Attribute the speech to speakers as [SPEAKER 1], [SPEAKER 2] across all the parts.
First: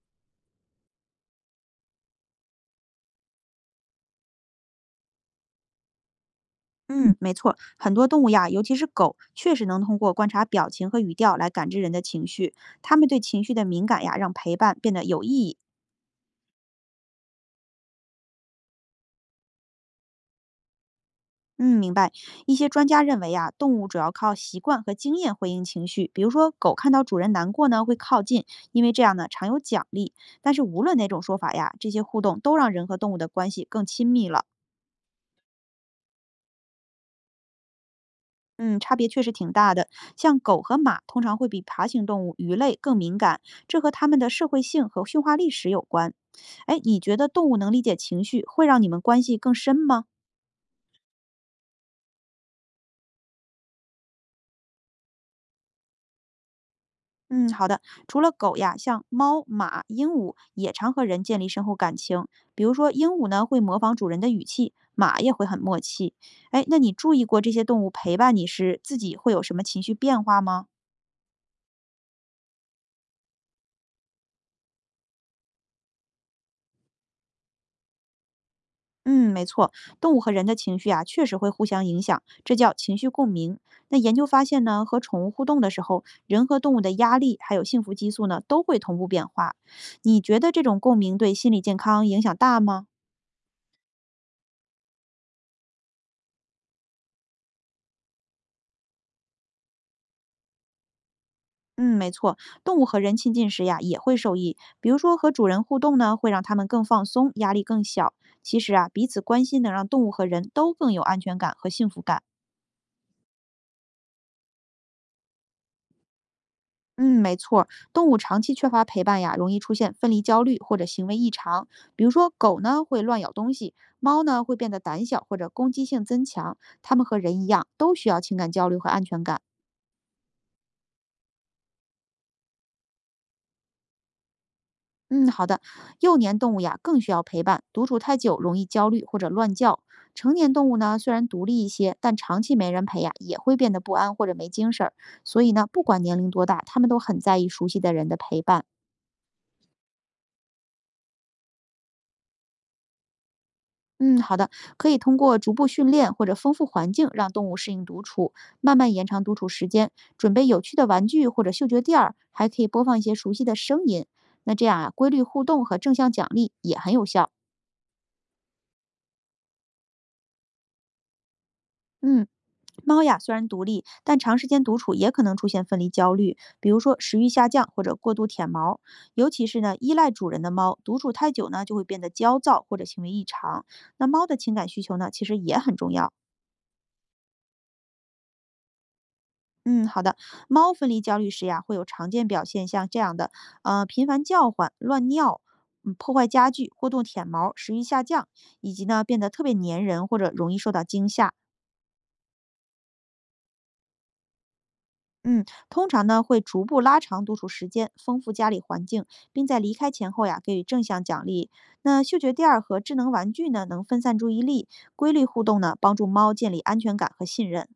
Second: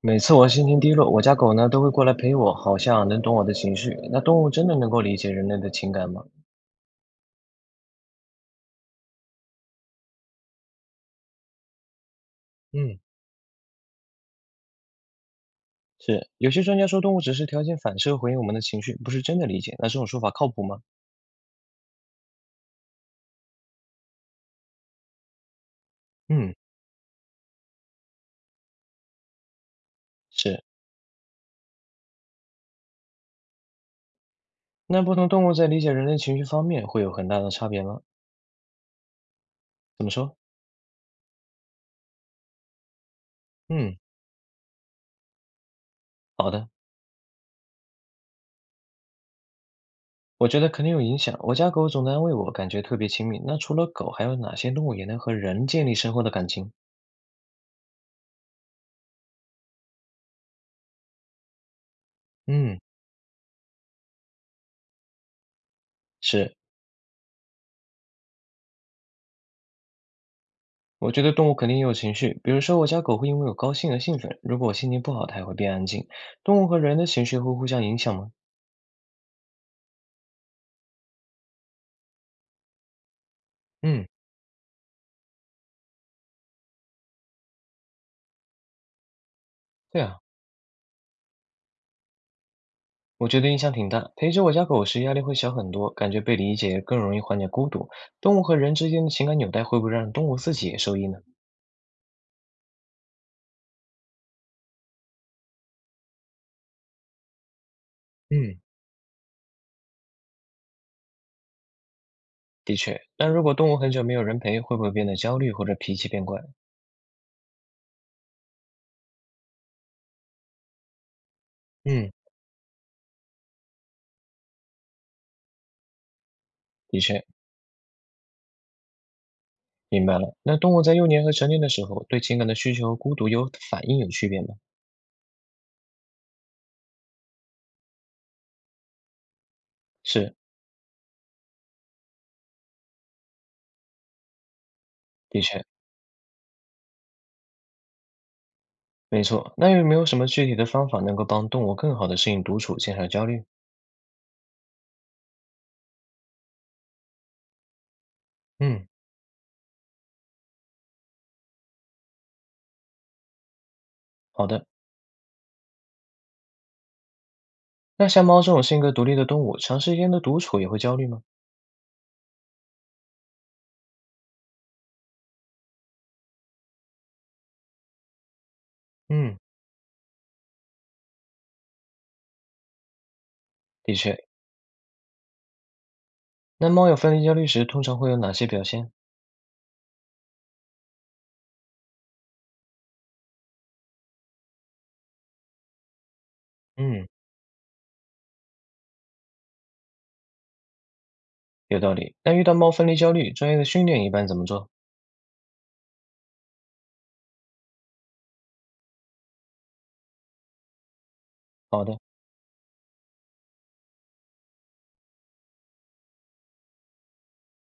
[SPEAKER 1] 每次我心情低落，我家狗呢都会过来陪我，好像能懂我的情绪。那动物真的能够理解人类的情感吗？
[SPEAKER 2] 嗯，没错，很多动物呀，尤其是狗，确实能通过观察表情和语调来感知人的情绪。它
[SPEAKER 1] 嗯，
[SPEAKER 2] 们对情绪的敏感呀，让陪伴变得有意义。
[SPEAKER 1] 是，有些专家说动物只是条件反射回应我们的情绪，不是真的理解。那这种说法靠谱吗？
[SPEAKER 2] 嗯，明白。一些专家认为呀，动物主要靠习惯和经验回应情绪。比如说，
[SPEAKER 1] 嗯，
[SPEAKER 2] 狗看到主人难过呢，会靠近，因为这样呢常有奖励。但是
[SPEAKER 1] 是，
[SPEAKER 2] 无论哪种说法呀，这些互动都让人和动物的关系更亲密了。
[SPEAKER 1] 那不同动物在理解人类情绪方面会有很大的差别吗？
[SPEAKER 2] 嗯，差别确实挺大的。
[SPEAKER 1] 怎么说？
[SPEAKER 2] 像狗和马通常会比爬行动物、鱼类更敏感，这和
[SPEAKER 1] 嗯，
[SPEAKER 2] 它们的社会性和驯化历史有关。
[SPEAKER 1] 好的，
[SPEAKER 2] 哎，你觉得动物能理解情绪，会让你们关系更深吗？
[SPEAKER 1] 我觉得肯定有影响。我家狗总在安慰我，感觉特别亲密。那除了狗，还有哪些动物也能和人建立深厚的感情？
[SPEAKER 2] 嗯，好的。除了狗呀，像猫、马、鹦鹉也常和人建立深厚感情。比如
[SPEAKER 1] 嗯，
[SPEAKER 2] 说，鹦鹉呢会模仿主人的语气，马也会很默契。
[SPEAKER 1] 是，
[SPEAKER 2] 哎，那你注意过这些动物陪伴你时，自己会有什么情绪变化吗？
[SPEAKER 1] 我觉得动物肯定也有情绪，比如说我家狗会因为我高兴而兴奋，如果我心情不好，它也会变安静。动物和人的情绪会互相影响吗？
[SPEAKER 2] 嗯，没错，动物和人的情绪啊，确实会互相影响，这叫情绪共鸣。那
[SPEAKER 1] 嗯，
[SPEAKER 2] 研究发现呢，和宠物互动的时候，人和动物的压力还有幸福激素呢，都会同步变化。
[SPEAKER 1] 对啊，
[SPEAKER 2] 你觉得这种共鸣对心理健康影响大吗？
[SPEAKER 1] 我觉得影响挺大。陪着我家狗时，压力会小很多，感觉被理解，更容易缓解孤独。动物和人之间的情感纽带会不会让动物自己也受益呢？
[SPEAKER 2] 嗯，没错，动物和人亲近时呀，也会受益。比如说和主人互动呢，会让它们更放松，压力更小。
[SPEAKER 1] 嗯，
[SPEAKER 2] 其实啊，彼此关心能让动物和人都更有安全感和幸福感。
[SPEAKER 1] 的确。那如果动物很久没有人陪，会不会变得焦虑或者脾气变怪？
[SPEAKER 2] 嗯，没错儿动物长期缺乏陪伴呀，容易出现分离焦虑或者行为异常。比如
[SPEAKER 1] 嗯，
[SPEAKER 2] 说，狗呢会乱咬东西，猫呢会变得胆小或者攻击性增强。它
[SPEAKER 1] 的
[SPEAKER 2] 们和
[SPEAKER 1] 确，
[SPEAKER 2] 人一样，都需要情感交流和安全感。
[SPEAKER 1] 明白了。那动物在幼年和成年的时候，对情感的需求、孤独有反应有区别吗？
[SPEAKER 2] 嗯，好的。幼年动物呀更需要陪伴，独处太久容易焦虑或者乱叫。成
[SPEAKER 1] 是，
[SPEAKER 2] 年动物呢虽然独立一些，但长期没人陪呀，也会变得不安或者没精神儿。
[SPEAKER 1] 的
[SPEAKER 2] 所以
[SPEAKER 1] 确。
[SPEAKER 2] 呢，不管年龄多大，它们都很在意熟悉的人的陪伴。
[SPEAKER 1] 没错，那有没有什么具体的方法能够帮动物更好的适应独处，减少焦虑？
[SPEAKER 2] 嗯，好的，可以通过逐步训练或者丰富环境，让动物适应独处，慢
[SPEAKER 1] 嗯，
[SPEAKER 2] 慢延长独处时间。准备有趣的玩具或者嗅觉垫儿，还可以播放一些熟悉的声音。
[SPEAKER 1] 好
[SPEAKER 2] 那
[SPEAKER 1] 的。
[SPEAKER 2] 这样啊，规律互动和正向奖励也很有效。
[SPEAKER 1] 那像猫这种性格独立的动物，长时间的独处也会焦虑吗？
[SPEAKER 2] 嗯，猫呀虽然独立，但长时间独处也可能出现分离焦虑，比如说食欲下降或者过度舔毛。尤
[SPEAKER 1] 嗯，
[SPEAKER 2] 其是呢，依赖主人的猫，独处太久呢，就会变得焦躁或者行为异常。
[SPEAKER 1] 的
[SPEAKER 2] 那
[SPEAKER 1] 确。
[SPEAKER 2] 猫的情感需求呢，其实也很重要。
[SPEAKER 1] 那猫有分离焦虑时，通常会有哪些表现？
[SPEAKER 2] 嗯，好的。猫分离焦虑时呀，会有常见表现，像这样的，频繁叫唤、乱尿、嗯破坏家具、过度
[SPEAKER 1] 嗯，
[SPEAKER 2] 舔毛、食欲下降，以及呢变得特别粘人或者容易受到惊吓。
[SPEAKER 1] 有道理。那遇到猫分离焦虑，专业的训练一般怎么做？
[SPEAKER 2] 嗯，通常呢会逐步拉长独处时间，丰富家里环境，并在离开前后呀给予正向奖励。
[SPEAKER 1] 好的，
[SPEAKER 2] 那嗅觉垫儿和智能玩具呢，能分散注意力，规律互动呢，帮助猫建立安全感和信任。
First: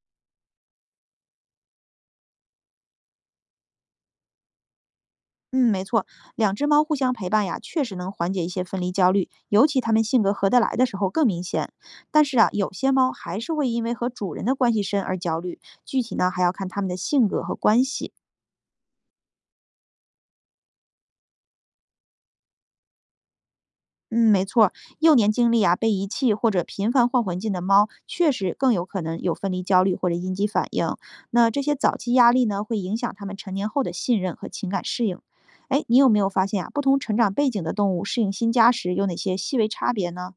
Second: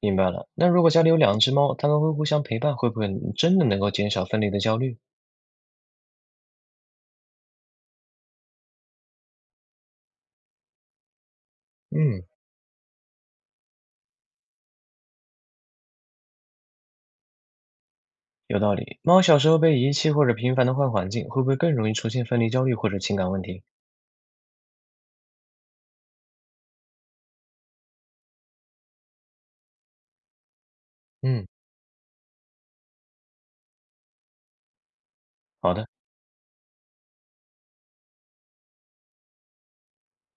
[SPEAKER 1] 明白了。那如果家里有两只猫，它们会互相陪伴，会不会真的能够减少分离的焦虑？
[SPEAKER 2] 嗯，没错，两只猫互相陪伴呀，确实能缓解一些分离焦虑，尤其它们性格合得来的时候更明显。
[SPEAKER 1] 嗯，
[SPEAKER 2] 但是啊，有些猫还是会因为和主人的关系深而焦虑，具体呢还要看它们的性格和关系。
[SPEAKER 1] 有道理。猫小时候被遗弃或者频繁的换环境，会不会更容易出现分离焦虑或者情感问题？
[SPEAKER 2] 嗯，没错，幼年经历啊被遗弃或者频繁换环境的猫，确实更有可能有分离焦虑或者应激反应。
[SPEAKER 1] 嗯，
[SPEAKER 2] 那这些早期压力呢，会影响它们成年后的信任和情感适应。
[SPEAKER 1] 好
[SPEAKER 2] 哎，
[SPEAKER 1] 的。
[SPEAKER 2] 你有没有发现啊，不同成长背景的动物适应新家时有哪些细微差别呢？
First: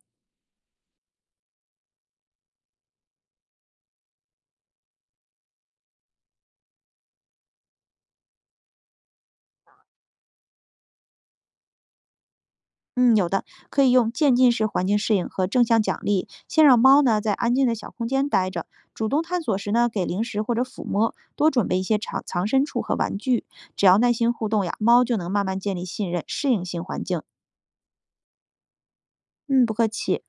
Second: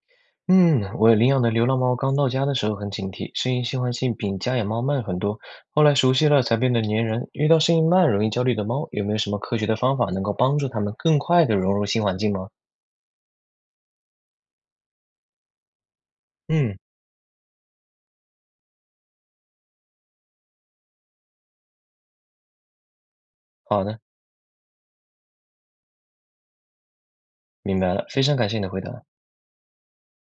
[SPEAKER 1] 嗯，我领养的流浪猫刚到家的时候很警惕，适应新环境比家养猫慢很多。后来熟悉了才变得粘人。遇到适应慢、容易焦虑的猫，有没有什么科学的方法能够帮助它们更快地融入新环境吗？
[SPEAKER 2] 嗯，有的，可以用渐进式环境适应和正向奖励，先让
[SPEAKER 1] 嗯，
[SPEAKER 2] 猫呢在安静的小空间待着，主动探索时呢给零食或者抚摸，多准备一些藏藏身处和玩具，
[SPEAKER 1] 好
[SPEAKER 2] 只要
[SPEAKER 1] 的，
[SPEAKER 2] 耐心互动呀，猫就能慢慢建立信任，适应新环境。
[SPEAKER 1] 明白了，非常感谢你的回答。
[SPEAKER 2] 嗯，不客气。